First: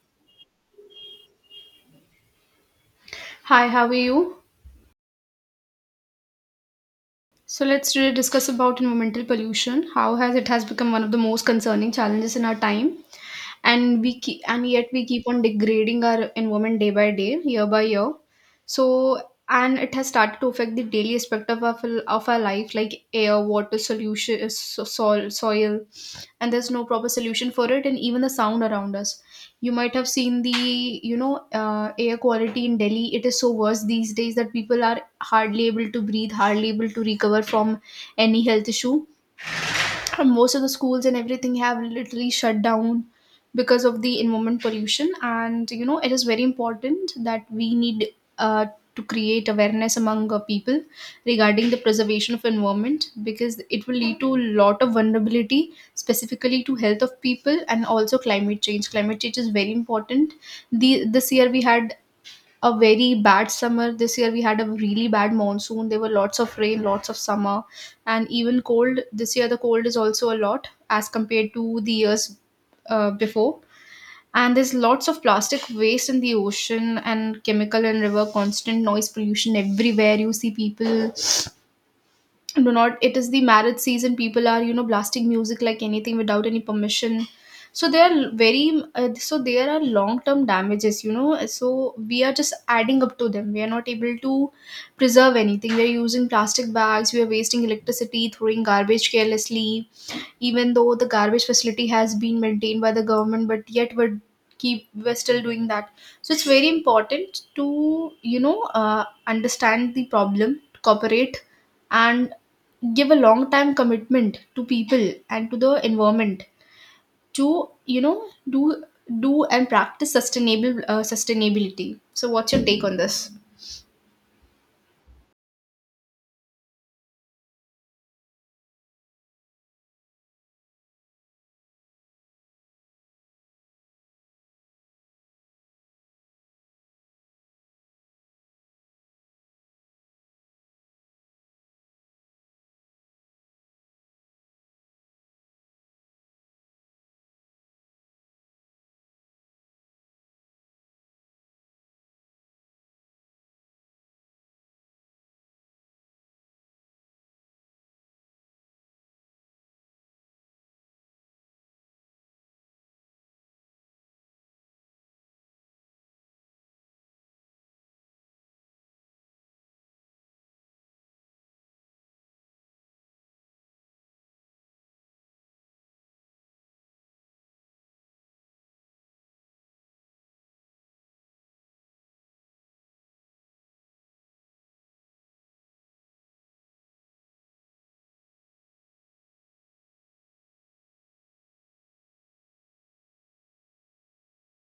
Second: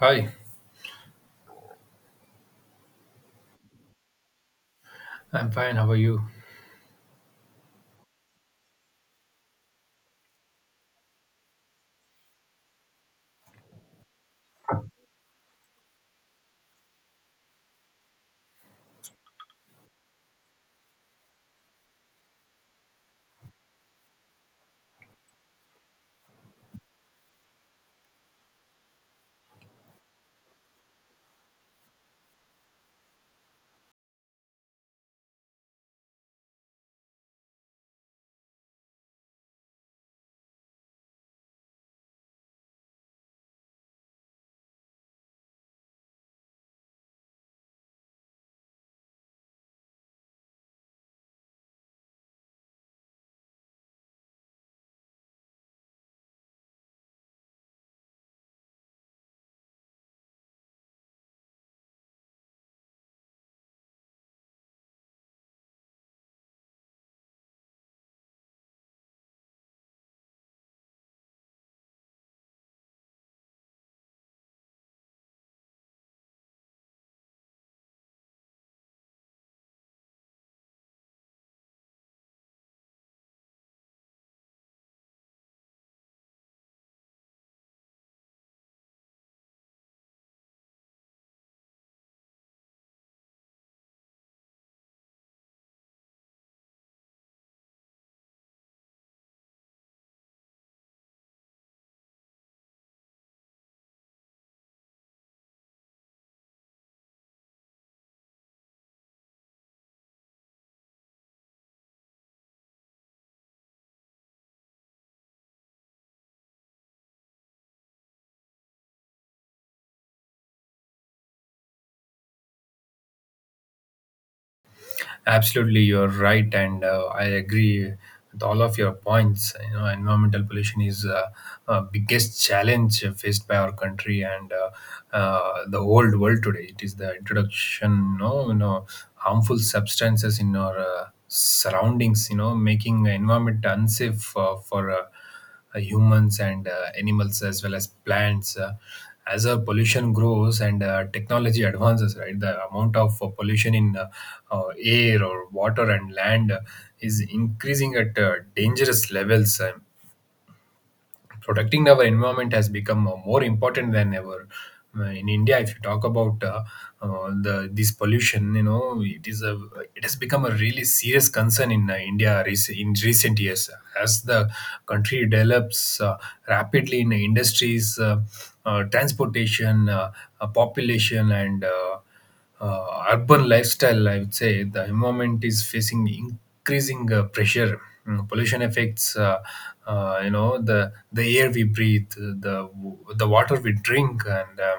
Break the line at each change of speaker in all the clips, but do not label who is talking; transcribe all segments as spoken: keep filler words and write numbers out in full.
Hi,
Hi, how are you?
I'm fine. How are you?
So let's today discuss about environmental pollution, how has it has become one of the most concerning challenges in our time. and we keep, and yet we keep on degrading our environment day by day, year by year. so and it has started to affect the daily aspect of our, of our life, like air, water, solution, uh, so- soil, soil And there's no proper solution for it, and even the sound around us. You might have seen the, you know uh, air quality in Delhi. It is so worse these days that people are hardly able to breathe, hardly able to recover from any health issue, and most of the schools and everything have literally shut down because of the environment pollution. And you know, it is very important that we need uh, to create awareness among our people regarding the preservation of environment, because it will lead to a lot of vulnerability, specifically to health of people, and also climate change climate change is very important. The this year we had a very bad summer. This year we had a really bad monsoon. There were lots of rain, lots of summer, and even cold. This year the cold is also a lot as compared to the years uh, before. And there's lots of plastic waste in the ocean and chemical and river, constant noise pollution everywhere. You see people do not, it is the marriage season, people are, you know blasting music like anything without any permission. So they are very, uh, so there are long term damages, you know, so we are just adding up to them. We are not able to preserve anything. We are using plastic bags, we are wasting electricity, throwing garbage carelessly. Even though the garbage facility has been maintained by the government, but yet we're keep we're still doing that. So it's very important to, you know, uh, understand the problem, cooperate, and give a long time commitment to people and to the environment, to, you know, do do and practice sustainable uh, sustainability. So what's your take on this?
Absolutely, you're right, and uh, I agree with all of your points. You know, environmental pollution is uh, uh, biggest challenge faced by our country and uh, uh, the whole world today. It is the introduction, you know, you know harmful substances in our uh, surroundings, you know, making the environment unsafe uh, for. Uh, uh, humans and uh, animals as well as plants. Uh, as uh, pollution grows and uh, technology advances, right, the amount of uh, pollution in uh, uh, air or water and land uh, is increasing at uh, dangerous levels. Um, protecting our environment has become uh, more important than ever. Uh, in india if you talk about uh, uh, the this pollution, you know, it is a it has become a really serious concern in uh, india rec- in recent years as the country develops uh, rapidly in industries, uh, uh, transportation, uh, uh, population, and uh, uh, urban lifestyle. I would say the environment is facing increasing uh, pressure. Mm, pollution affects, uh, uh, you know, the the air we breathe, uh, the the water we drink, and um,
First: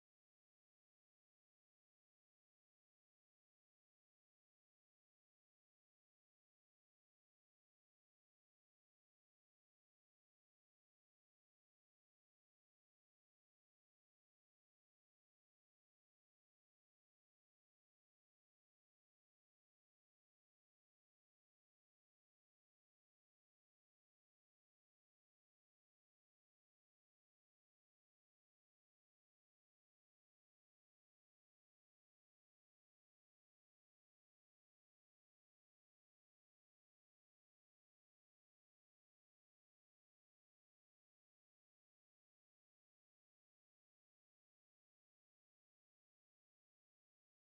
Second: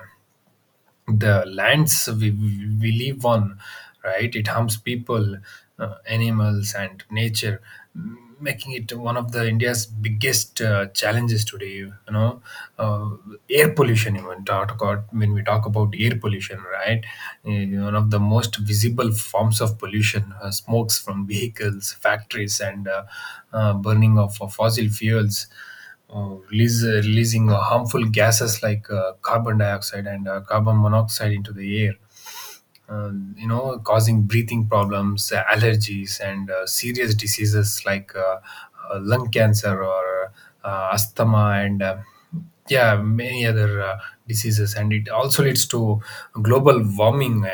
the lands we, we live on, right? It harms people, uh, animals, and nature, m- making it one of the India's biggest uh, challenges today. You know, uh, air pollution. Even talk about when we talk about air pollution, right? Uh, one of the most visible forms of pollution, uh, smokes from vehicles, factories, and uh, uh, burning of, of fossil fuels uh, release, uh, releasing uh, harmful gases like uh, carbon dioxide and uh, carbon monoxide into the air, uh, you know, causing breathing problems, uh, allergies, and uh, serious diseases like uh, uh, lung cancer or uh, asthma and uh, yeah, many other uh, diseases. And it also leads to global warming, uh,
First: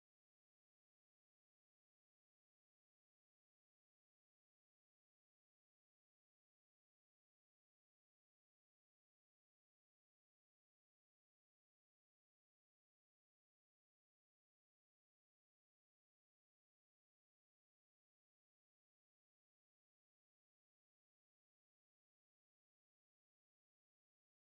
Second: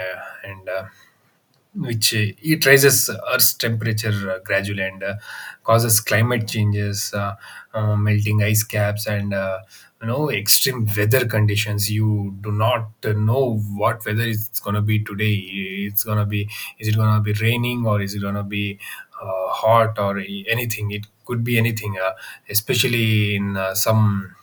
and uh, which uh, it raises Earth's temperature uh, gradually and uh, causes climate changes, uh, uh, melting ice caps, and, uh, you know, extreme weather conditions. You do not uh, know what weather it's gonna be today. It's gonna be Is it gonna be raining or is it gonna be uh, hot or anything? It could be anything, uh, especially in uh, some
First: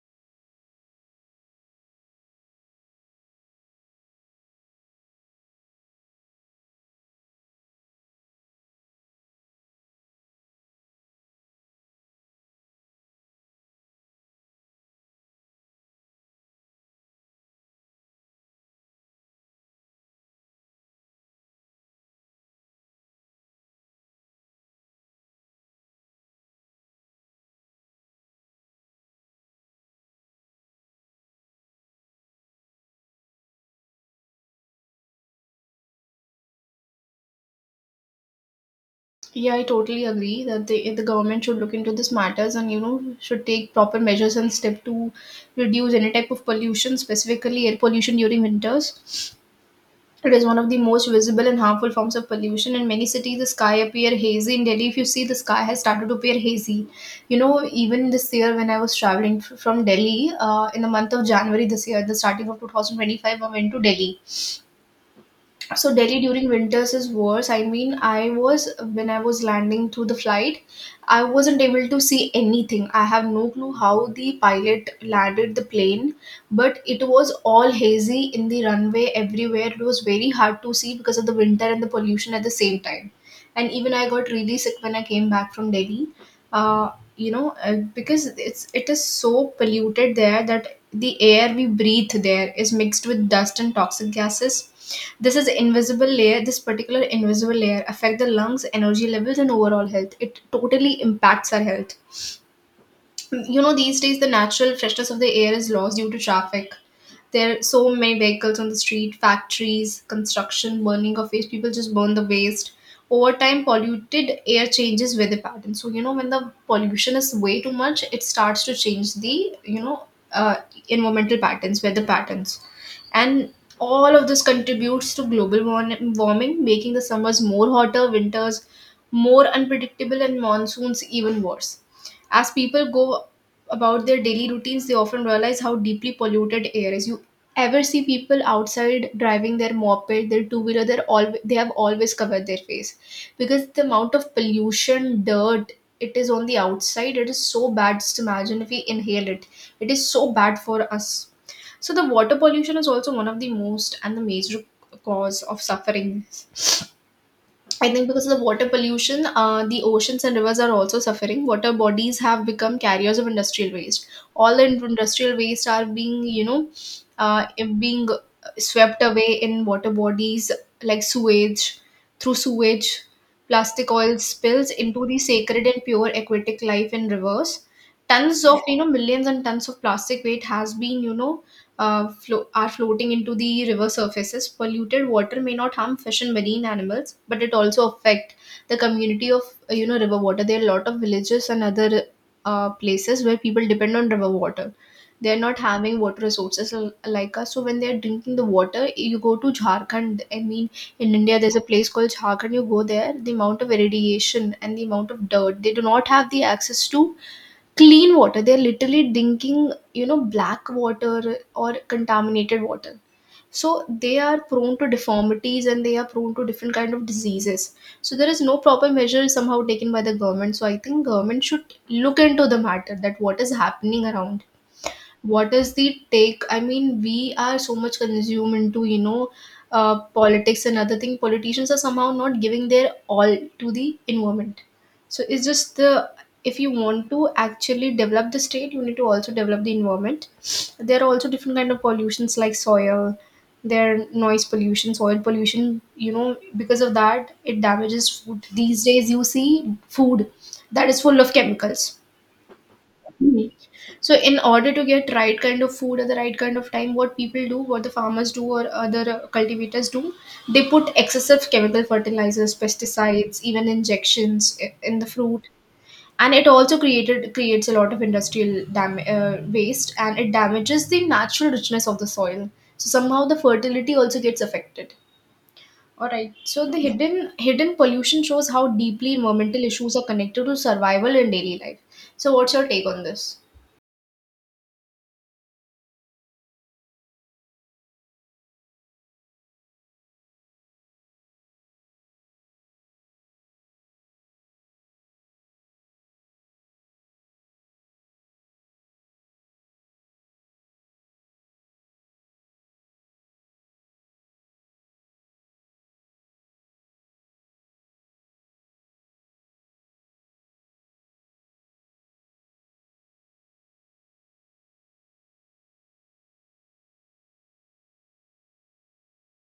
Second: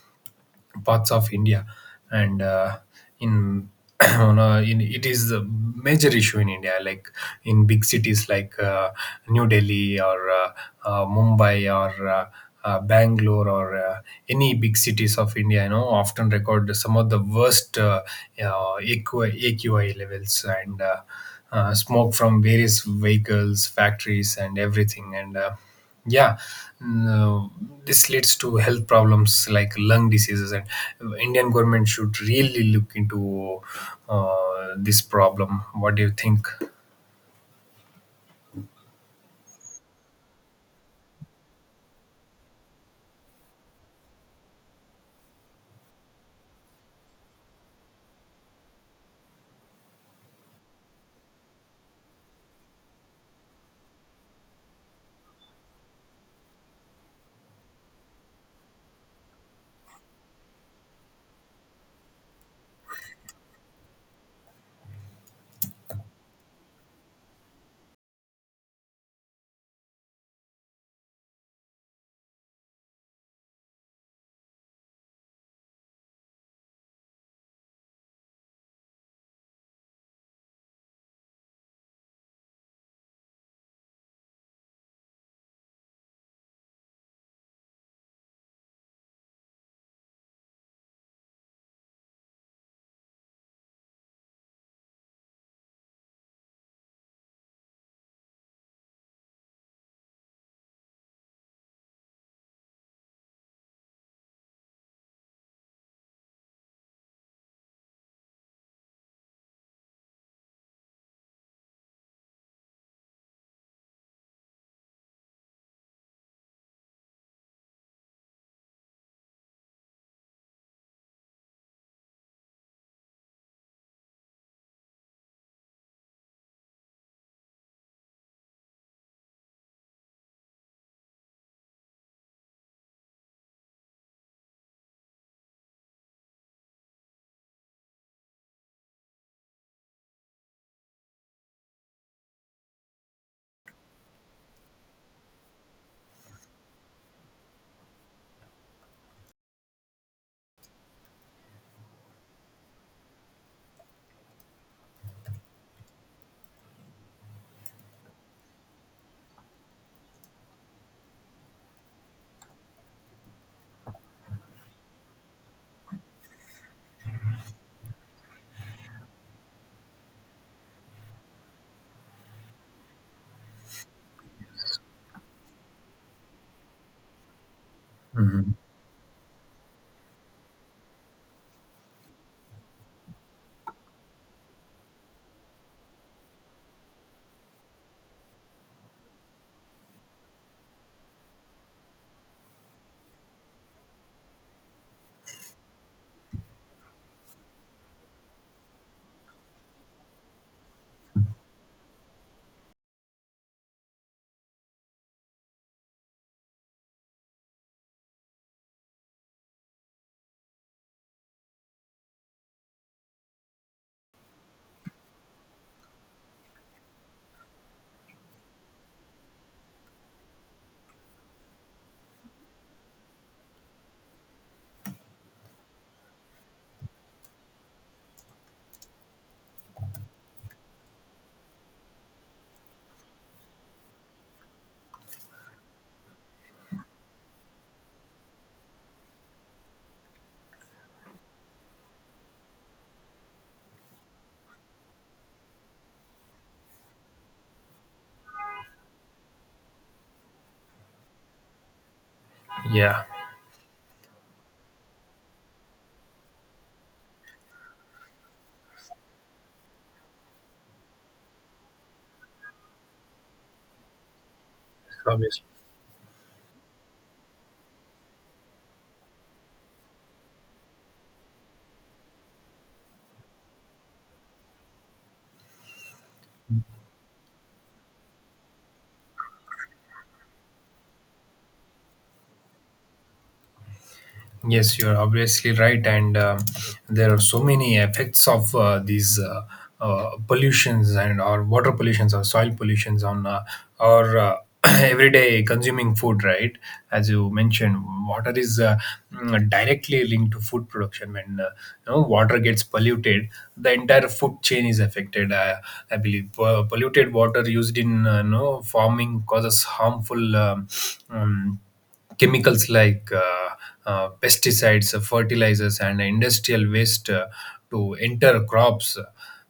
parts of India, and uh, in on a, in it is a major issue in India, like in big cities like uh, New Delhi or uh, uh, Mumbai or. Uh, uh, Bangalore or uh, any big cities of India, you know, often record some of the worst uh, uh, A Q I levels and uh, uh, smoke from various vehicles, factories, and everything. And uh, yeah, no, this leads to health problems like lung diseases, and Indian government should really look into uh, this problem. What do you think?
Yeah, I totally agree that the the government should look into these matters, and you know, should take proper measures and step to reduce any type of pollution, specifically air pollution during winters. It is one of the most visible and harmful forms of pollution. In many cities, the sky appear hazy. In Delhi, if you see, the sky has started to appear hazy. You know, even this year when I was traveling f- from Delhi, uh, in the month of January this year, the starting of twenty twenty-five, I went to Delhi. So Delhi during winters is worse. I mean, I was when I was landing through the flight, I wasn't able to see anything. I have no clue how the pilot landed the plane, but it was all hazy in the runway everywhere. It was very hard to see because of the winter and the pollution at the same time. And even I got really sick when I came back from Delhi. Uh, you know, uh, because it's it is so polluted there that the air we breathe there is mixed with dust and toxic gases. This is invisible layer, this particular invisible layer affect the lungs, energy levels and overall health. It totally impacts our health. You know, these days the natural freshness of the air is lost due to traffic. There are so many vehicles on the street, factories, construction, burning of waste. People just burn the waste. Over time, polluted air changes weather patterns. So you know, when the pollution is way too much, it starts to change the, you know uh, environmental patterns, weather patterns. And all of this contributes to global warn- warming, making the summers more hotter, winters more unpredictable, and monsoons even worse. As people go about their daily routines, they often realize how deeply polluted air is. You ever see people outside driving their moped, their two wheeler, they're all they have always covered their face because the amount of pollution, dirt, it is on the outside. It is so bad. Just imagine if we inhale it. It is so bad for us. So the water pollution is also one of the most and the major cause of suffering, I think. Because of the water pollution, uh, the oceans and rivers are also suffering. Water bodies have become carriers of industrial waste. All the in- industrial waste are being, you know, uh, being swept away in water bodies like sewage, through sewage, plastic oil spills into the sacred and pure aquatic life in rivers. Tons
Mhm.
of, you know, millions and tons of plastic weight has been, you know, uh, flo- are floating into the river surfaces. Polluted water may not harm fish and marine animals, but it also affect the community of, uh, you know, river water. There are a lot of villages and other uh, places where people depend on river water. They are not having water resources l- like us. So when they are drinking the water, you go to Jharkhand. I mean, in India, there's a place called Jharkhand. You go there, the amount of irradiation and the amount of dirt. They do not have the access to clean water. They're literally drinking, you know, black water or contaminated water. So they are prone to deformities, and they are prone to different kind of diseases. So there is no proper measure somehow taken by the government. So I think government should look into the matter, that what is happening around, what is the take. I mean, we are so much consumed into, you know, uh, politics and other thing. Politicians are somehow not giving their all to the environment. So it's just the, if you want to actually develop the state, you need to also develop the environment. There are also different kind of pollutions like soil. There are noise pollution, soil pollution, you know. Because of that, it damages food. These days you see food that is full of chemicals.
Yeah.
Mhm. So, in order to get right kind of food at the right kind of time, what people do, what the farmers do, or other uh, cultivators do, they put excessive chemical fertilizers, pesticides, even injections i- in the
Obviously.
fruit, and it also created creates a lot of industrial dam- uh, waste, and it damages the natural richness of the soil. So somehow the fertility also gets affected. All right. So the hidden hidden pollution shows how deeply environmental issues are connected to survival in daily life. So, what's your take on this?
Yes, you're obviously right, and um, there are so many effects of uh, these uh, uh, pollutions, and or water pollutions or soil pollutions on uh, our uh, everyday consuming food. Right, as you mentioned, water is uh, mm, directly linked to food production. When uh, you know, water gets polluted, the entire food chain is affected. Uh, I believe Po- polluted water used in uh, you know, farming causes harmful, Um, um, chemicals like uh, uh, pesticides, uh, fertilizers, and industrial waste uh, to enter crops,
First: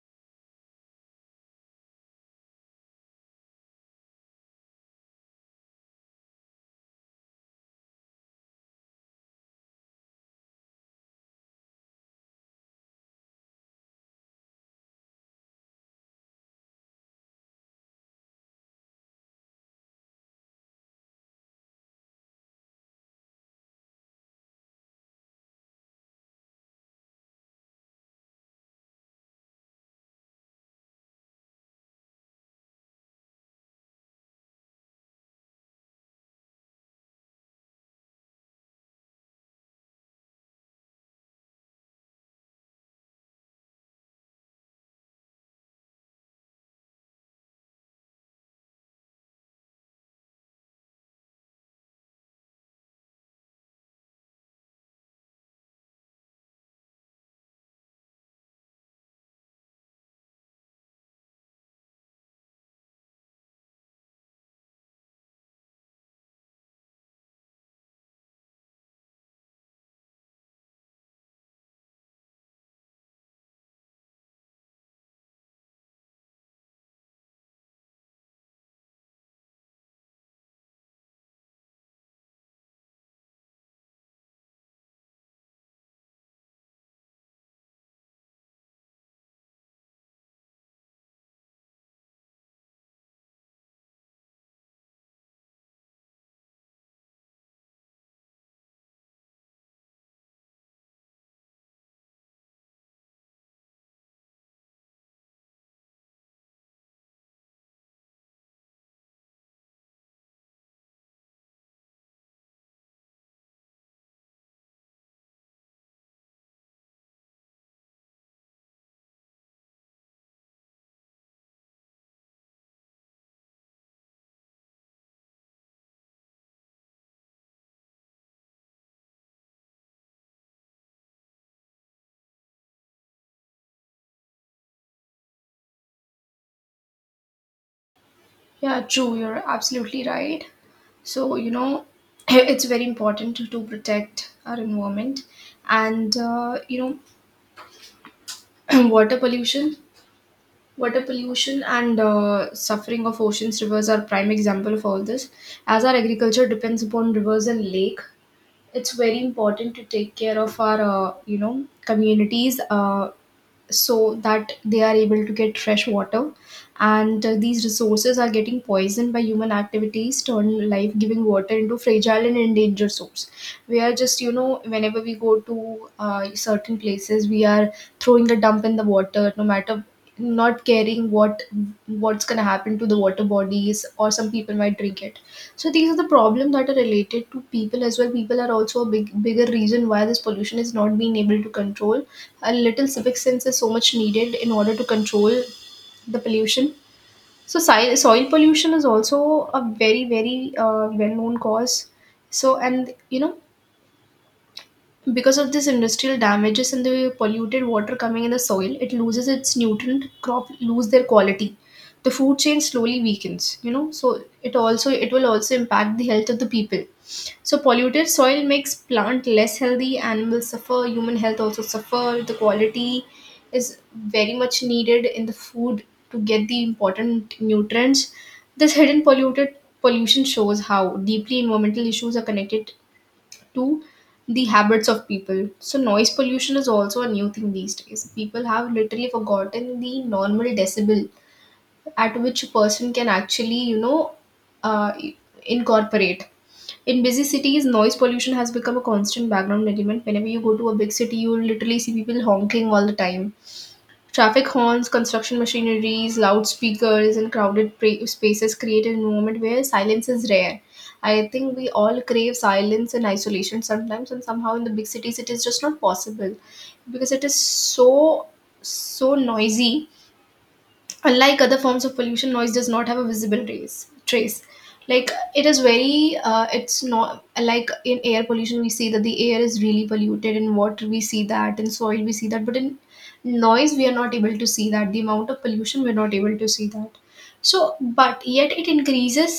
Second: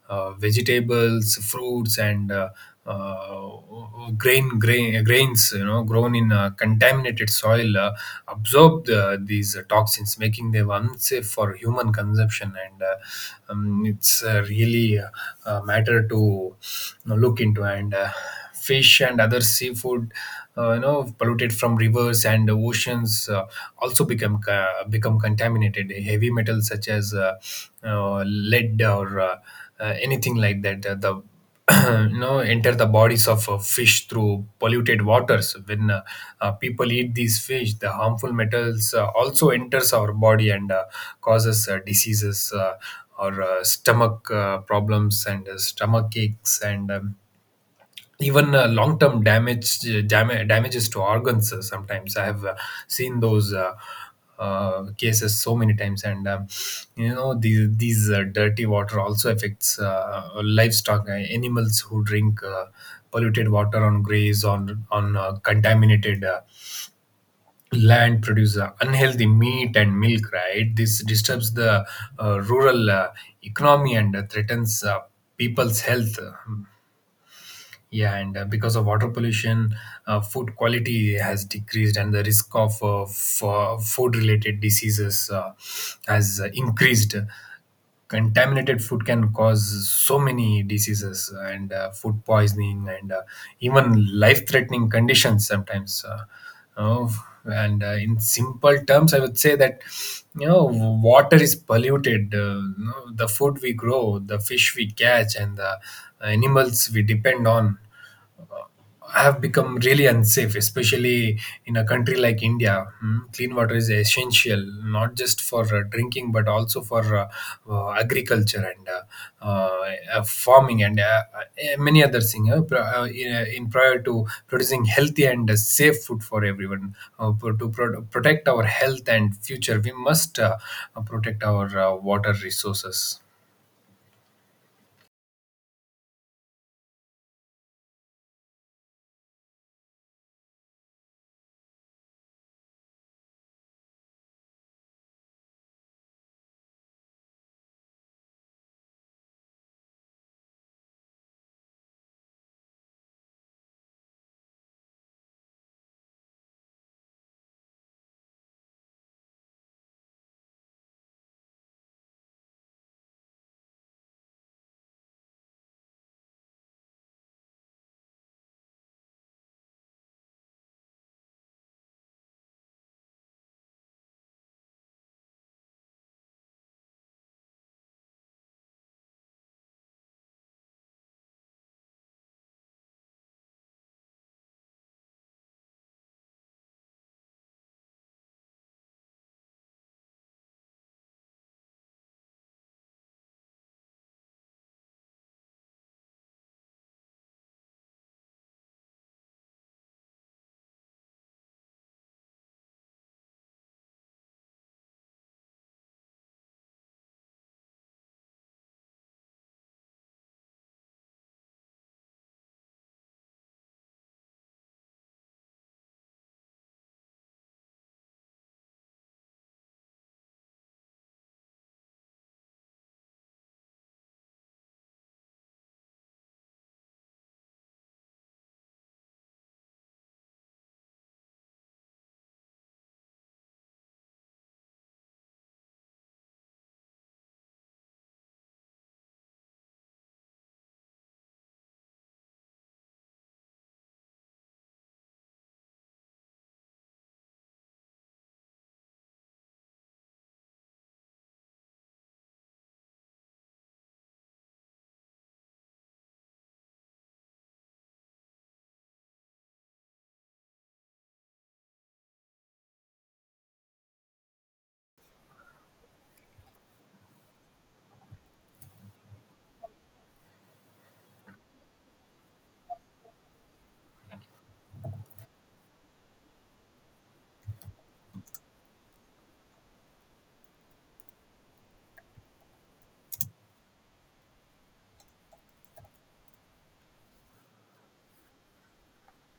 uh, vegetables, fruits, and uh, uh, grain, grain grains. You know, grown in uh, contaminated soil, uh, absorb uh, these toxins, making them unsafe for human consumption. And uh, um, it's uh, really uh, a matter to, you know, look into. And. Uh, fish and other seafood uh, you know, polluted from rivers and oceans uh, also become uh, become contaminated. Heavy metals such as uh, uh, lead or uh, uh, anything like that, uh, the you know, enter the bodies of uh, fish through polluted waters. When uh, uh, people eat these fish, the harmful metals uh, also enters our body and uh, causes uh, diseases uh, or uh, stomach uh, problems and uh, stomach aches and um, even uh, long-term damage dam- damages to organs. Uh, sometimes I have uh, seen those uh, uh, cases so many times. And um, you know, these, these uh, dirty water also affects uh, livestock, uh, animals who drink uh, polluted water on graze on on uh, contaminated uh, land, produce uh, unhealthy meat and milk, right? This disturbs the uh, rural uh, economy and uh, threatens uh, people's health. Yeah, and uh, because of water pollution, uh, food quality has decreased, and the risk of uh, f- uh, food-related diseases uh, has uh, increased. Contaminated food can cause so many diseases and uh, food poisoning and uh, even life threatening conditions sometimes. Uh, you And uh, in simple terms, I would say that, you know, water is polluted, uh, you know, the food we grow, the fish we catch, and the uh, animals we depend on have become really unsafe, especially in a country like India. Mm, Clean water is essential, not just for uh, drinking, but also for uh, uh, agriculture and uh, uh, uh, farming and uh, uh, many other things. Uh, pri- uh, in, uh, in prior to producing healthy and uh, safe food for everyone, uh, pro- to pro- protect our health and future, we must uh, protect our uh, water resources.
Yeah, true. You're absolutely right. So, you know, it's very important to, to protect our environment and, uh, you know, water pollution. Water pollution and uh, suffering of oceans, rivers are prime example of all this. As our agriculture depends upon rivers and lake, it's very important to take care of our, uh, you know, communities. Uh, so that they are able to get fresh water, and uh, these resources are getting poisoned by human activities, turn life giving water into fragile and endangered source. We are just, you know, whenever we go to uh, certain places, we are throwing a dump in the water, no matter, not caring what what's going to happen to the water bodies, or some people might drink it. So these are the problems that are related to people as well. People are also a big bigger reason why this pollution is not being able to control. A little civic sense is so much needed in order to control the pollution. So soil, soil pollution is also a very very uh, well known cause. So, and you know, because of this industrial damages and the polluted water coming in the soil, it loses its nutrient, crop lose their quality. The food chain slowly weakens, you know, so it also it will also impact the health of the people. So polluted soil makes plant less healthy, animals suffer, human health also suffer. The quality is very much needed in the food to get the important nutrients. This hidden polluted pollution shows how deeply environmental issues are connected to the habits of people. So noise pollution is also a new thing these days. People have literally forgotten the normal decibel at which a person can actually, you know, uh, incorporate. In busy cities, noise pollution has become a constant background element. Whenever you go to a big city, you will literally see people honking all the time. Traffic horns, construction machineries, loudspeakers, and crowded pra- spaces create an environment where silence is rare. I think we all crave silence and isolation sometimes, and somehow in the big cities it is just not possible because it is so so noisy. Unlike other forms of pollution, noise does not have a visible trace trace Like it is very uh, it's not like in air pollution we see that the air is really polluted, in water we see that, in soil we see that, but in noise we are not able to see that, the amount of pollution we're not able to see that. So but yet it increases.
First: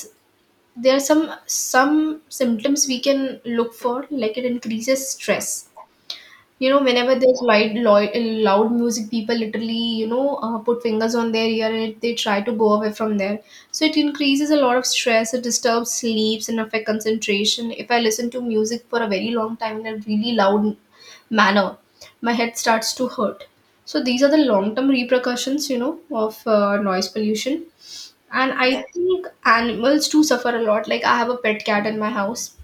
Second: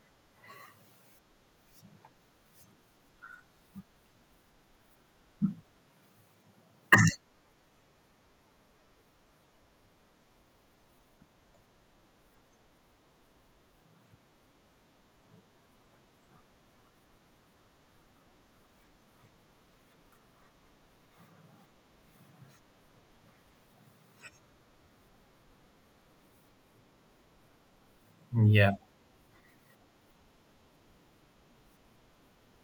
There are some some symptoms we can look for, like it increases stress, you know, whenever there's light, loud, loud music. People literally, you know, uh, put fingers on their ear and it, they try to go away from there. So it increases a lot of stress, it disturbs sleeps and affect concentration. If I listen to music for a very long time in a really loud manner, my head starts to hurt. So these are the long-term repercussions, you know, of uh, noise pollution. And
Yeah.
I think animals too suffer a lot. Like I have a pet cat in my house.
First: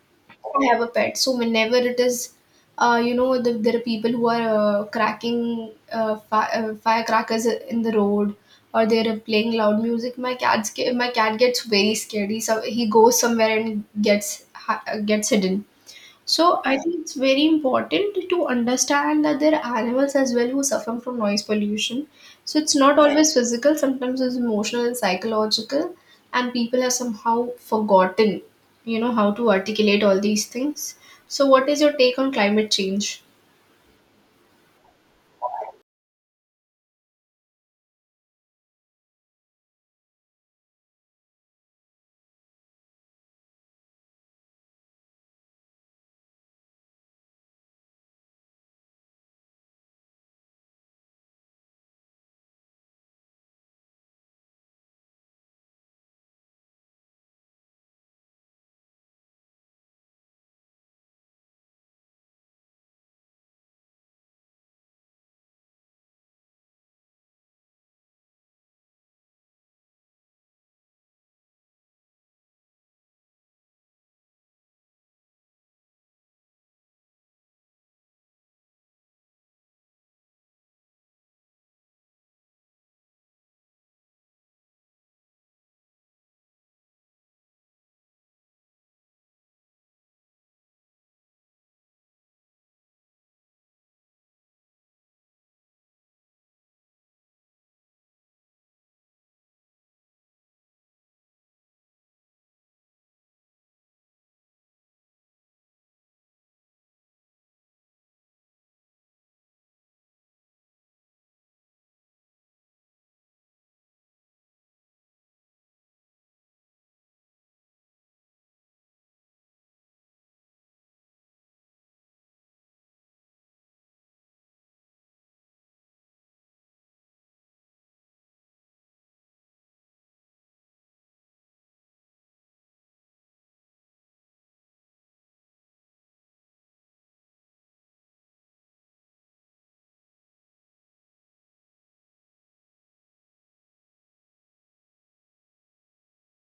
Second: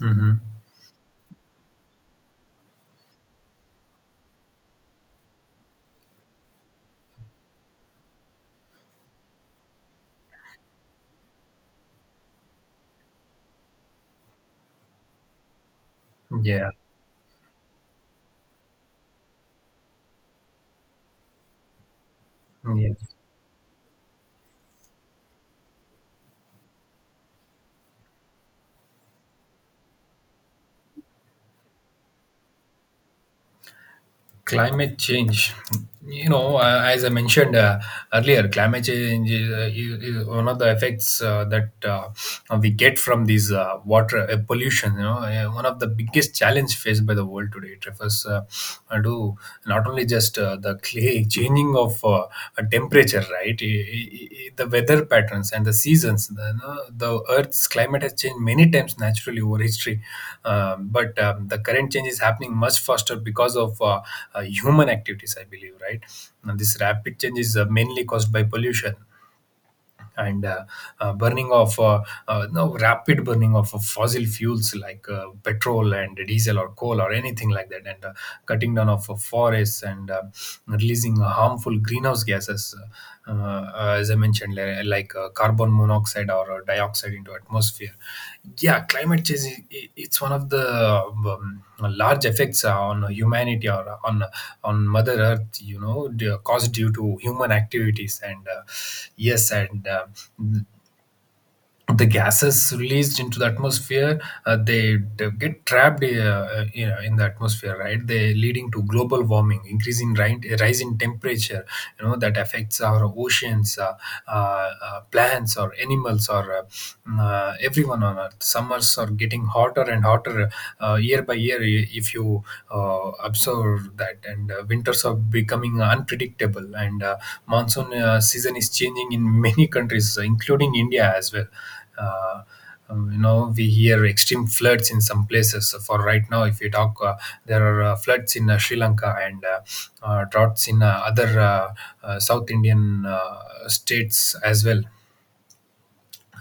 Hmm.
I have a pet. So whenever it is, uh, you know, the, there are people who are uh, cracking uh, fi- uh, firecrackers in the road, or they are playing loud music. My cat's ge- my cat gets very scared. He so he goes somewhere and gets hi- uh, gets hidden. So
Yeah.
I think it's very important to understand that there are animals as well who suffer from noise pollution. So it's
Yeah.
not always physical, sometimes it's emotional and psychological, and people have somehow forgotten, you know, how to articulate all these things. So what is your take on climate change?
Climate change, you know, uh, as I mentioned uh, earlier, climate change is, uh, is one of the effects uh, that uh, uh, we get from these uh, water uh, pollution. You know, uh, one of the biggest challenge faced by the world today. It refers uh, uh, to not only just uh, the clay changing of uh, uh, temperature, right? I- I- I- the weather patterns and the seasons. The, you know, the Earth's climate has changed many times naturally over history, um, but um, the current change is happening much faster because of uh, uh, human activities, I believe, right? Now, this rapid change is uh, mainly caused by pollution and uh, uh, burning of uh, uh, no rapid burning of uh, fossil fuels like uh, petrol and diesel or coal or anything like that, and uh, cutting down of uh, forests and uh, releasing harmful greenhouse gases. Uh, uh, as I mentioned, li- like uh, carbon monoxide or uh, dioxide into atmosphere. Yeah, climate change, i- i- it's one of the um, um, large effects uh, on humanity or uh, on on mother earth, you know, d- caused due to human activities. And uh, yes, and uh, the gases released into the atmosphere, uh, they, they get trapped, uh, you know, in the atmosphere, right? They leading to global warming, increasing ri- rise in temperature, you know, that affects our oceans, uh, uh, uh, plants or animals or uh, mm, uh, everyone on earth. Summers are getting hotter and hotter uh, year by year, if you uh, observe observed that. And uh, winters are becoming unpredictable and uh, monsoon uh, season is changing in many countries including India as well. uh, um, you know, we hear extreme floods in some places. So for right now, if you talk, uh, there are uh, floods in uh, Sri Lanka and uh, uh, droughts in uh, other uh, uh, south Indian uh, states as well.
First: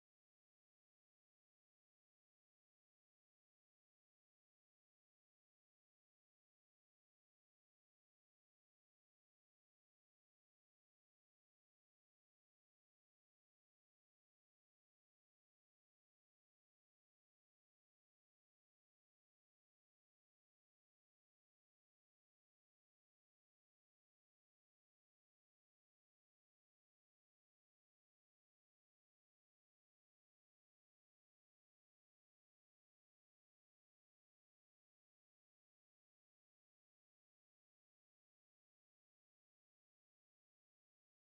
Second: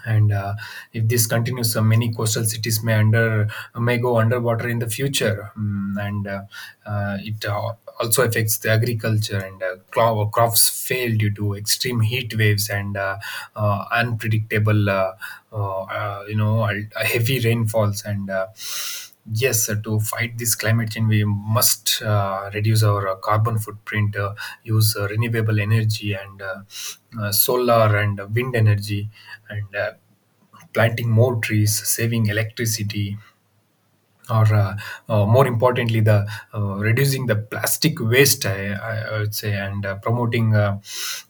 And uh, if this continues, uh, many coastal cities may under may go underwater in the future. Mm, and uh, uh, it uh, also affects the agriculture and uh, cro- crops fail due to extreme heat waves and uh, uh, unpredictable, uh, uh, uh, you know, al- heavy rainfalls. And uh, Yes, sir, to fight this climate change, we must uh, reduce our uh, carbon footprint, uh, use uh, renewable energy and uh, uh, solar and uh, wind energy, and uh, planting more trees, saving electricity, or uh, uh, more importantly, the uh, reducing the plastic waste, i, I I would say, and uh, promoting uh,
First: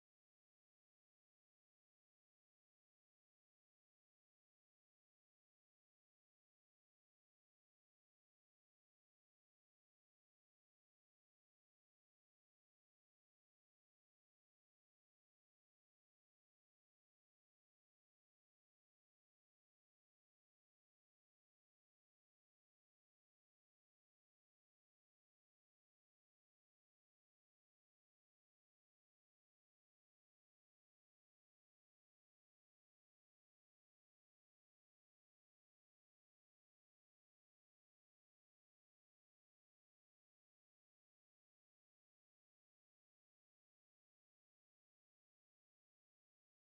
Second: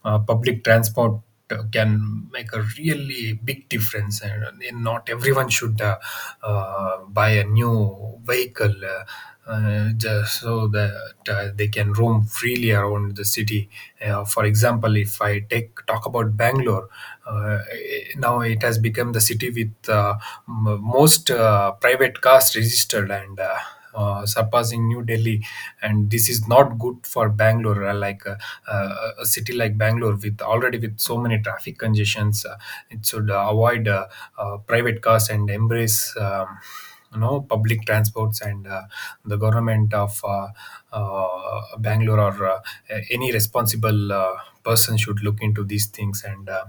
uh, public transport uh, can make a really big difference. And uh, not everyone should uh, uh, buy a new vehicle uh, uh, just so that uh, they can roam freely around the city. Uh, for example, if I take talk about Bangalore, uh, now it has become the city with uh, m- most uh, uh, private cars registered and uh, uh, surpassing New Delhi. And this is not good for Bangalore, uh, like uh, uh, a city like Bangalore with already with so many traffic congestions. Uh, it should uh, avoid uh, uh, private cars and embrace. Um, you know public transports and uh, the government of uh, uh, bangalore or uh, a- any responsible uh, person should look into these things and uh,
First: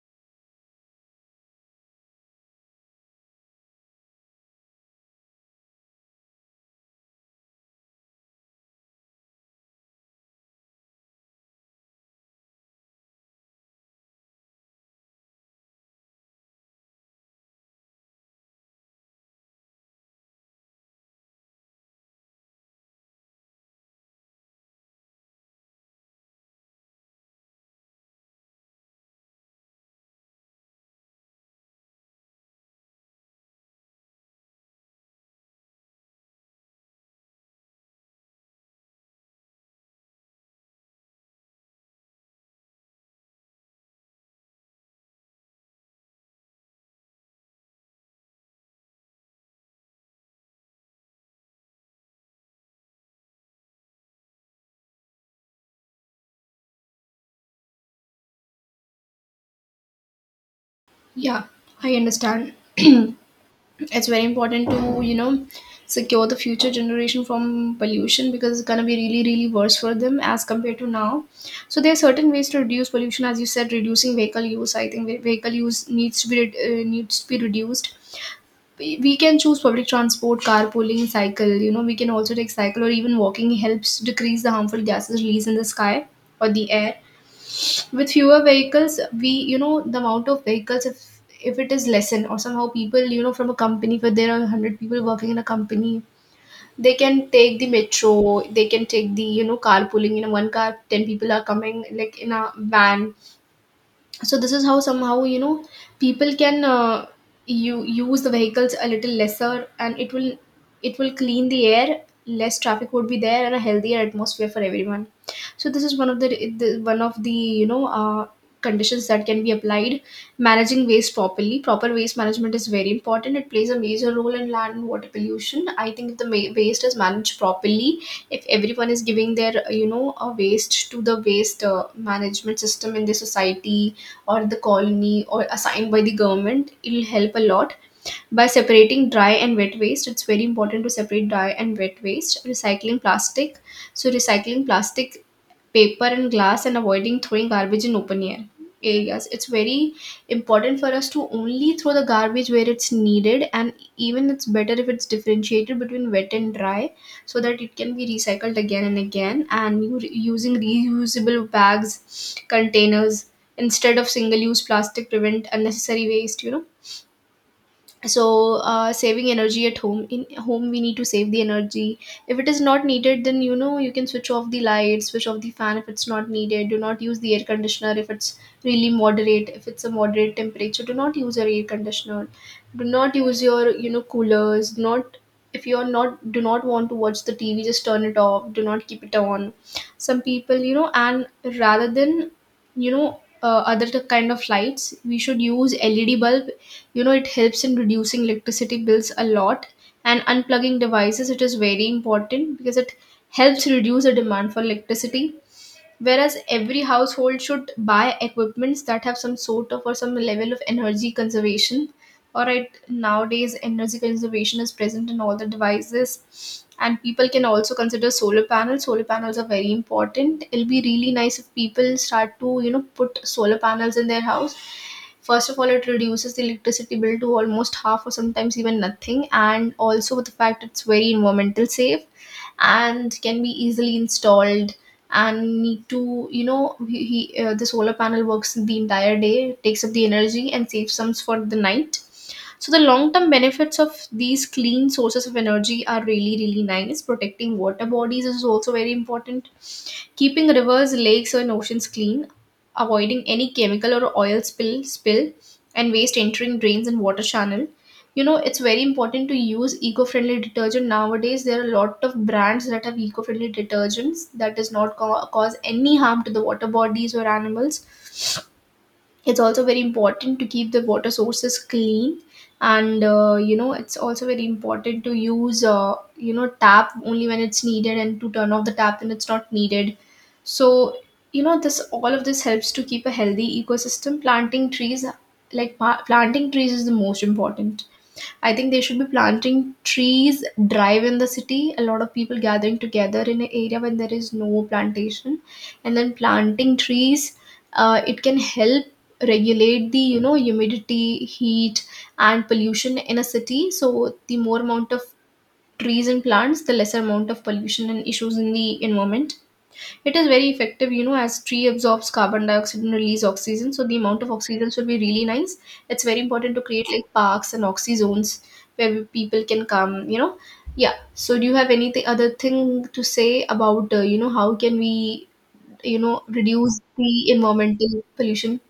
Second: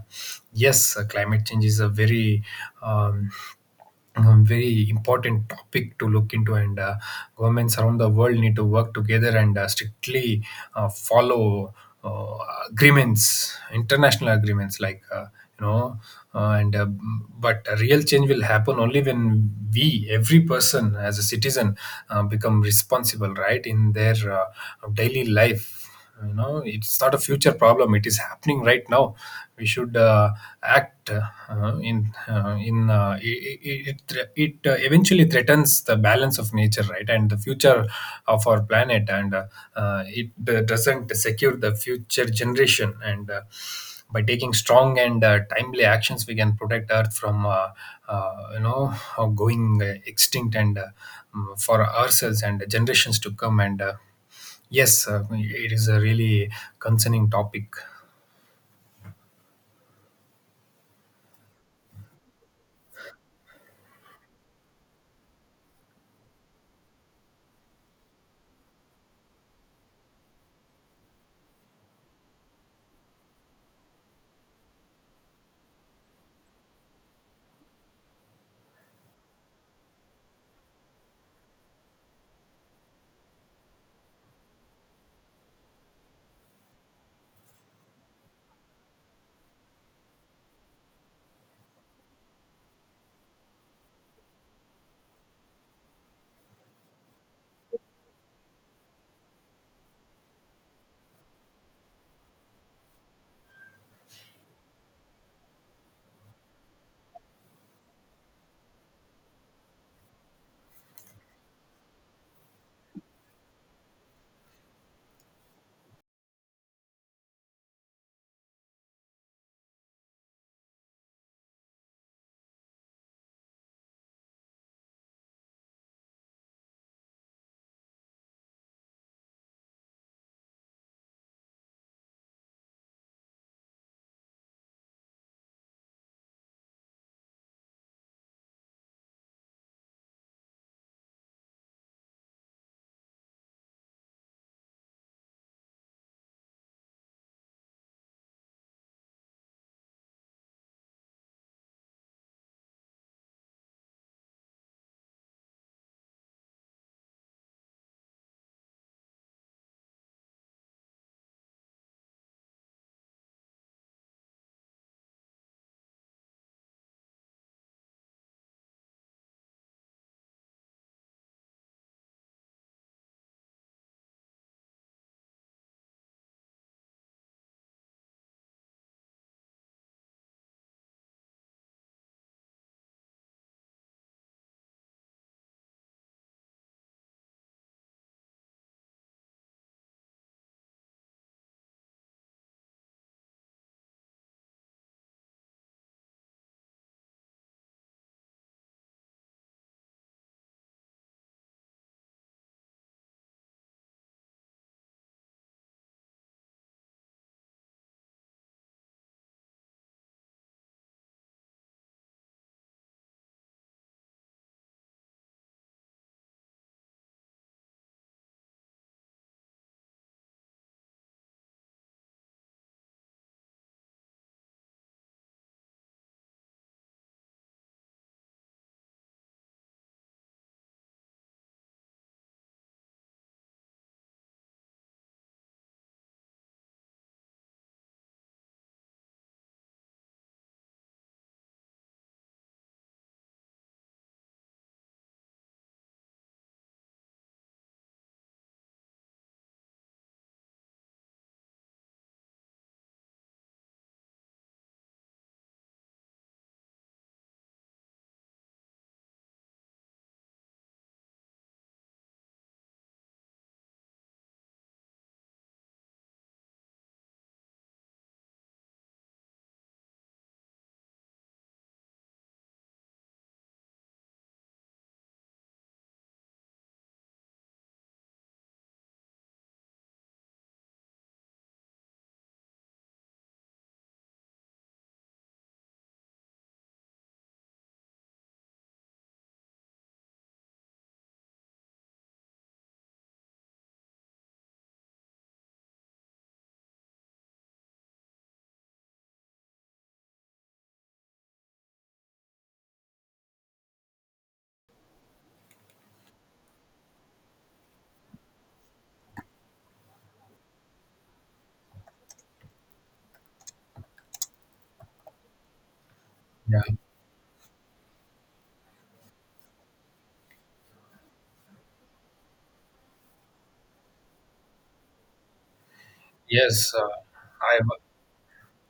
yes, uh, climate change is a very um, um, very important topic to look into, and uh, governments around the world need to work together and uh, strictly uh, follow uh, agreements, international agreements like uh, you know uh, and uh, but a real change will happen only when we, every person as a citizen, uh, become responsible right in their uh, daily life you know It's not a future problem, it is happening right now. We should uh, act uh, in uh, in uh, it it, it, it uh, eventually threatens the balance of nature, right, and the future of our planet, and uh, uh, it uh, doesn't secure the future generation. And uh, by taking strong and uh, timely actions, we can protect earth from uh, uh, you know uh, going uh, extinct, and uh, mm, for ourselves and the generations to come. And uh, yes, uh, it is a really concerning topic.
Yeah, I understand. It's very important to, you know, secure the future generation from pollution, because it's going to be really really worse for them as compared to now. So there are certain ways to reduce pollution. As you said, reducing vehicle use. I think ve- vehicle use needs to be re- uh, needs to be reduced. We we can choose public transport, carpooling, cycle, you know, we can also take cycle, or even walking helps decrease the harmful gases released in the sky or the air. With fewer vehicles, we, you know, the amount of vehicles, if if it is lessen or somehow people, you know, from a company where there are one hundred people working in a company, they can take the metro, they can take the, you know, carpooling, you know, one car, ten people are coming, like in a van. So this is how somehow, you know, people can uh, you use the vehicles a little lesser, and it will it will clean the air. Less traffic would be there, and a healthier atmosphere for everyone. So this is one of the, the one of the, you know, uh, conditions that can be applied. Managing waste properly, proper waste management is very important. It plays a major role in land and water pollution. I think if the ma- waste is managed properly, if everyone is giving their, you know, a waste to the waste uh, management system in the society or the colony, or assigned by the government, it'll help a lot. By separating dry and wet waste, it's very important to separate dry and wet waste. Recycling plastic, so recycling plastic, paper and glass, and avoiding throwing garbage in open air areas. It's very important for us to only throw the garbage where it's needed, and even it's better if it's differentiated between wet and dry, so that it can be recycled again and again. And you re- using reusable bags, containers, instead of single use plastic, prevent unnecessary waste, you know. So uh, saving energy at home, in home we need to save the energy. If it is not needed, then you know, you can switch off the lights, switch off the fan if it's not needed. Do not use the air conditioner if it's really moderate, if it's a moderate temperature, do not use your air conditioner. Do not use your, you know, coolers. Do not, if you're not, do not want to watch the TV, just turn it off, do not keep it on. Some people, you know, and rather than, you know, uh, other t- kind of lights, we should use LED bulb. You know, it helps in reducing electricity bills a lot. And unplugging devices, it is very important because it helps reduce the demand for electricity. Whereas every household should buy equipments that have some sort of or some level of energy conservation. All right, nowadays energy conservation is present in all the devices, and people can also consider solar panels. Solar panels are very important, it'll be really nice if people start to, you know, put solar panels in their house. First of all, it reduces the electricity bill to almost half or sometimes even nothing, and also with the fact it's very environmental safe and can be easily installed. And need to, you know, he, he uh, the solar panel works the entire day, takes up the energy and saves some for the night. So the long term benefits of these clean sources of energy are really really nice. Protecting water bodies is also very important. Keeping rivers, lakes, and oceans clean, avoiding any chemical or oil spill, spill and waste entering drains and water channel. You know, it's very important to use eco-friendly detergent nowadays. There are a lot of brands that have eco-friendly detergents that does not co- cause any harm to the water bodies or animals. It's also very important to keep the water sources clean. And uh, you know, it's also very important to use uh, you know, tap only when it's needed, and to turn off the tap when it's not needed. So, you know, this, all of this helps to keep a healthy ecosystem. Planting trees, like pa- planting trees is the most important. I think they should be planting trees, drive in the city, a lot of people gathering together in an area when there is no plantation, and then planting trees. Uh, it can help regulate the, you know, humidity, heat, and pollution in a city. So the more amount of trees and plants, the lesser amount of pollution and issues in the environment. It is very effective, you know, as tree absorbs carbon dioxide and release oxygen. So the amount of oxygen should be really nice. It's very important
Yeah.
to create like parks and oxy zones where we- people can come, you know. Yeah. So do you have anything other thing to say about, uh, you know, how can we, you know,
Yes,
reduce
uh,
the
I,
environmental pollution?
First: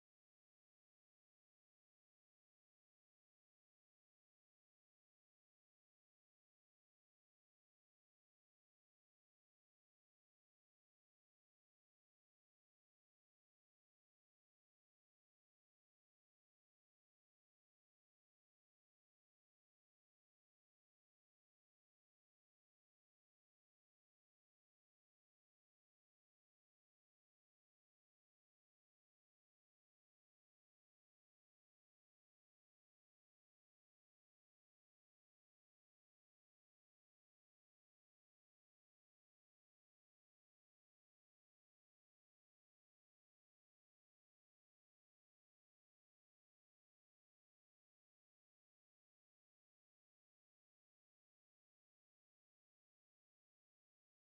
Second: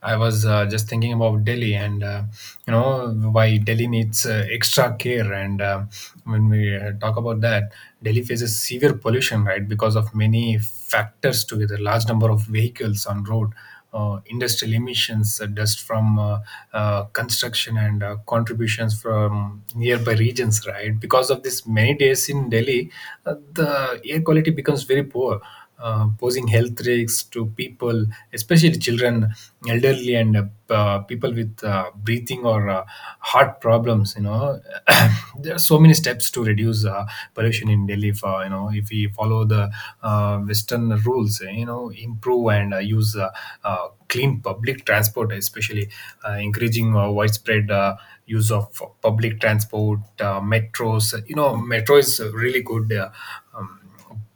I was uh, just thinking about Delhi, and uh, you know why Delhi needs uh, extra care. And uh, when we uh, talk about that, Delhi faces severe pollution, right, because of many factors together: large number of vehicles on road, uh, industrial emissions, uh, dust from uh, uh, construction, and uh, contributions from nearby regions, right? Because of this, many days in Delhi, uh, the air quality becomes very poor, uh, posing health risks to people, especially children, elderly, and uh, p- uh, people with uh, breathing or uh, heart problems. You know, there are so many steps to reduce uh, pollution in Delhi. If uh, you know, if we follow the uh, Western rules, eh, you know, improve and uh, use uh, uh, clean public transport, especially uh, encouraging uh, widespread. Uh, use of public transport, uh, metros. You know, metro is really good, uh, um,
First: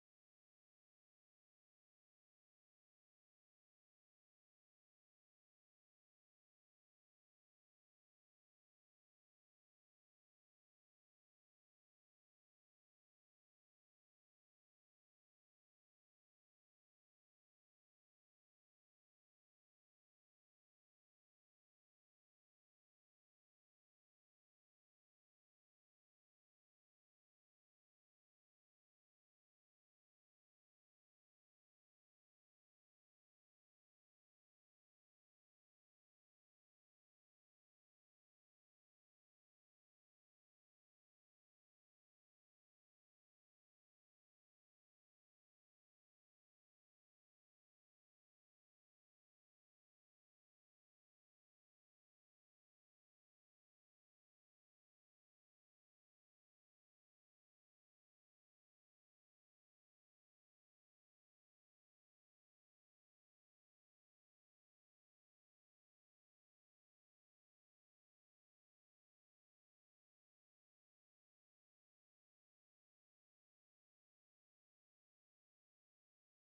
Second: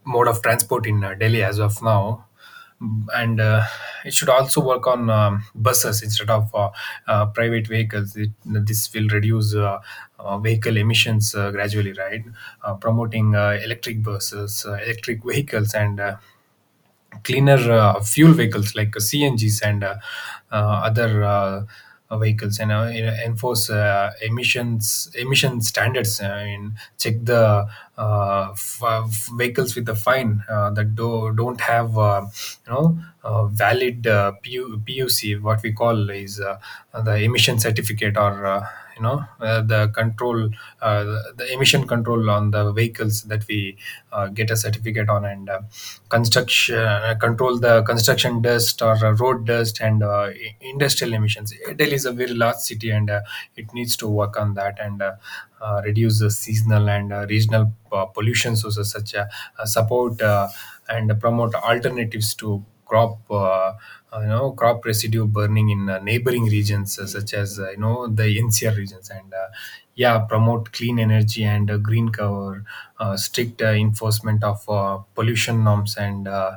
mode of transport in uh, Delhi as of now. Mm, And uh, it should also work on um, buses instead of uh, uh, private vehicles. It, this will reduce uh, uh, vehicle emissions uh, gradually, right? Uh, promoting uh, electric buses, uh, electric vehicles, and uh, cleaner uh, fuel vehicles like C N Gs, and uh, uh, other uh, uh, vehicles, and uh, you know, enforce uh, emissions emission standards, I mean, check the uh, f- uh, vehicles with a fine, uh, that do- don't have uh, you know uh, valid uh, P U- P U C, what we call is uh, the emission certificate certificate or uh, you know uh, the control, uh, the the emission control on the vehicles that we uh, get a certificate on. And uh, construction, uh, control the construction dust or uh, road dust and uh, i- industrial emissions. Delhi is a very large city, and uh, it needs to work on that, and uh, uh, reduce the seasonal and uh, regional uh, pollution. So so such a, uh support uh, and promote alternatives to crop uh, uh, you know crop residue burning in uh, neighboring regions, uh, such as uh, you know, the N C R regions. And uh, yeah, promote clean energy and uh, green cover, uh, strict uh, enforcement of uh, pollution norms, and uh,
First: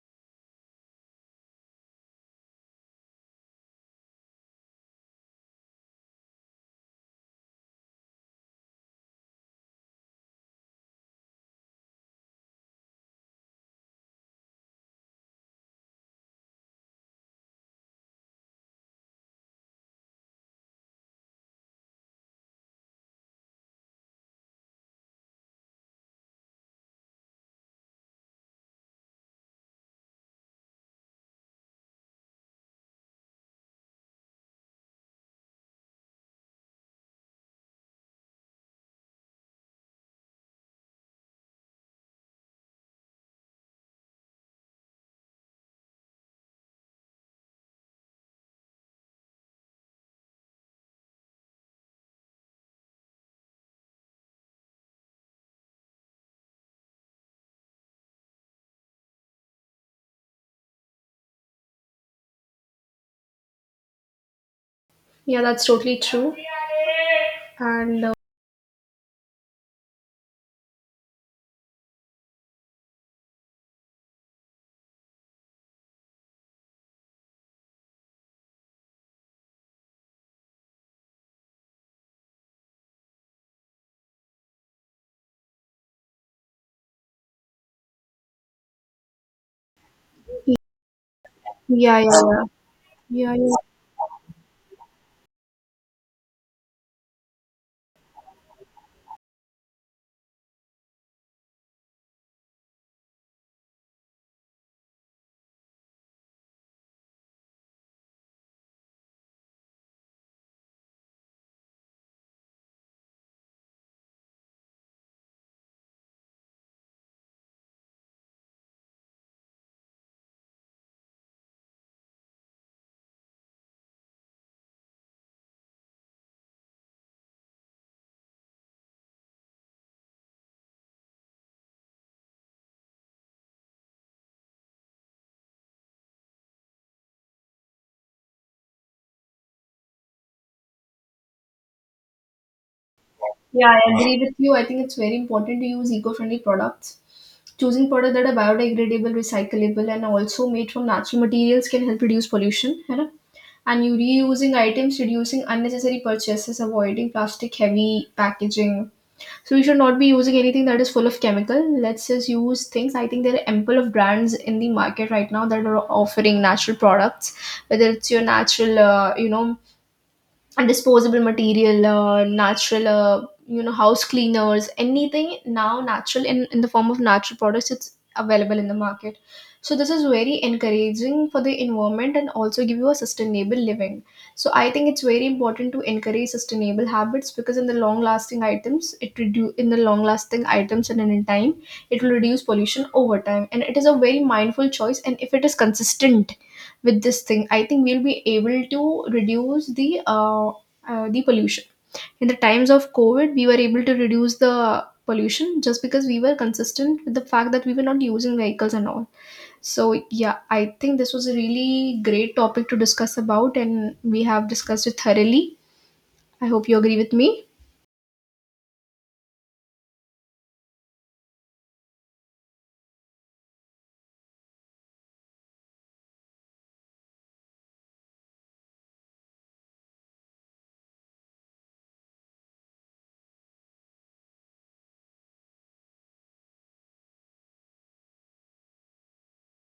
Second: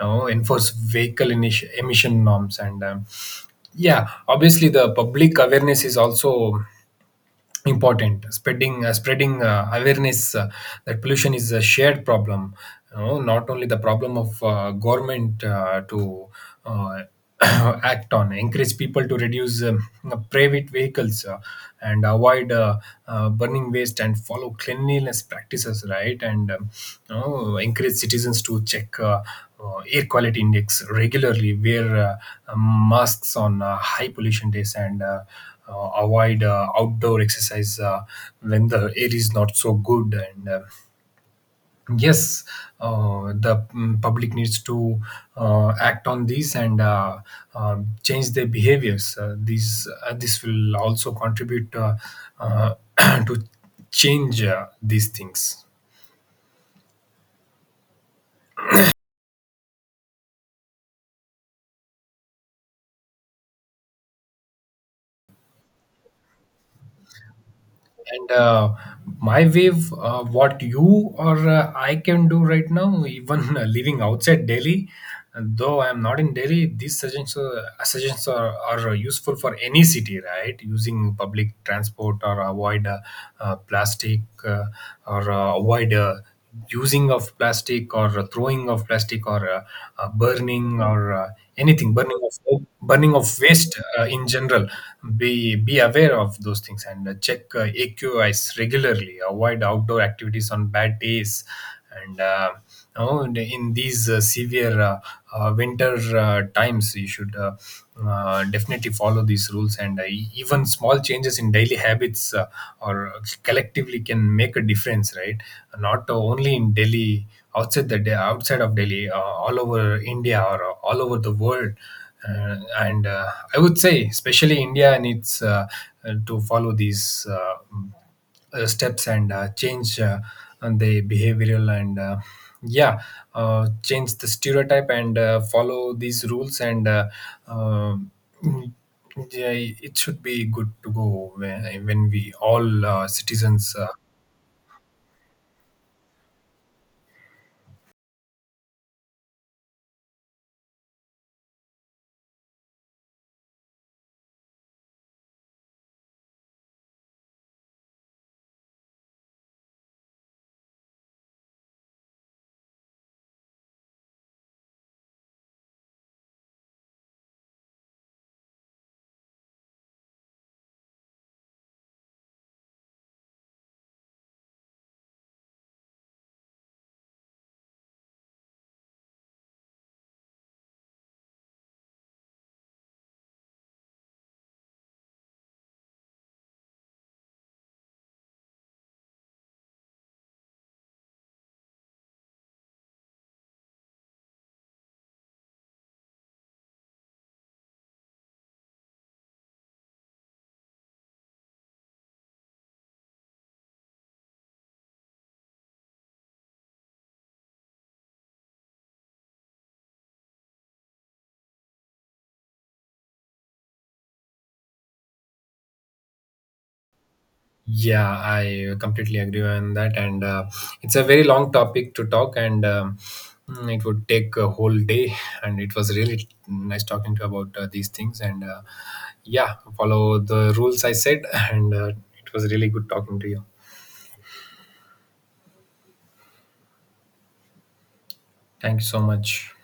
you know, enforce vehicle initi- emission norms. And um, yeah, obviously the public awareness is also important, spreading uh, spreading uh, awareness uh, that pollution is a shared problem, you know, not only the problem of uh, government uh, to uh, act on, encourage people to reduce um, private vehicles, uh, and avoid uh, uh, burning waste and follow cleanliness practices, right. And um, you know, encourage citizens to check uh, uh, air quality index regularly, wear uh, masks on uh, high pollution days, and uh, uh, avoid uh, outdoor exercise uh, when the air is not so good. And uh, yes, uh, the mm, public needs to uh, act on these, and uh, uh, change their behaviors. Uh, these uh, This will also contribute uh, uh, to change uh, these things.
Yeah, that's totally true. And uh,
And uh, my wave, uh, what you or uh, I can do right now, even uh, living outside Delhi, though I am not in Delhi, these suggestions, uh, suggestions are, are useful for any city, right? Using public transport or avoid uh, uh, plastic, uh, or uh, avoid uh, using of plastic, or uh, throwing of plastic, or uh, uh, burning, or uh, anything,
yeah,
burning
yeah, yeah,
of burning
yeah,
of
yeah.
waste uh, in general. Be be aware of those things, and uh, check uh, aqis regularly, avoid outdoor activities on bad days. And uh, oh, and in these uh, severe uh, uh, winter uh, times, you should uh, uh, definitely follow these rules. And uh, e- even small changes in daily habits uh, or collectively can make a difference, right? Not only in Delhi, outside the day, outside of Delhi, uh, all over India, or uh, all over the world. Uh, and uh, I would say, especially India, needs uh, uh, to follow these. Uh, uh, steps, and uh, change, uh, and the behavioral, and uh, yeah, uh, change the stereotype, and uh, follow these rules, and uh, uh, mm, yeah, it should be good to go when, when we all uh,
Yeah,
citizens uh,
I agree with you. I think it's very important to use eco-friendly products. Choosing products that are biodegradable, recyclable, and also made from natural materials can help reduce pollution. है ना? And you reusing items, reducing unnecessary purchases, avoiding plastic heavy packaging. So we should not be using anything that is full of chemical. Let's just use things. I think there are ample of brands in the market right now that are offering natural products, whether it's your natural, uh, you know, disposable material, uh, natural, uh, you know, house cleaners, anything now natural, in, in the form of natural products, it's available in the market. So this is very encouraging for the environment and also give you a sustainable living. So I think it's very important to encourage sustainable habits, because in the long lasting items it reduce, in the long lasting items and in time it will reduce pollution over time, and it is a very mindful choice, and if it is consistent with this thing, I think we'll be able to reduce the uh, uh, the pollution. In the times of COVID, we were able to reduce the pollution just because we were consistent with the fact that we were not using vehicles and all. So yeah, I think this was a really great topic to discuss about, and we have discussed it thoroughly. I hope you agree with me.
yeah, I completely agree on that, and uh, it's a very long topic to talk, and um, mm, it would take a whole day. And it was really nice talking to you about uh, these things, and uh, yeah, follow the rules I said, and uh, it was really good talking to you. Thank you so much.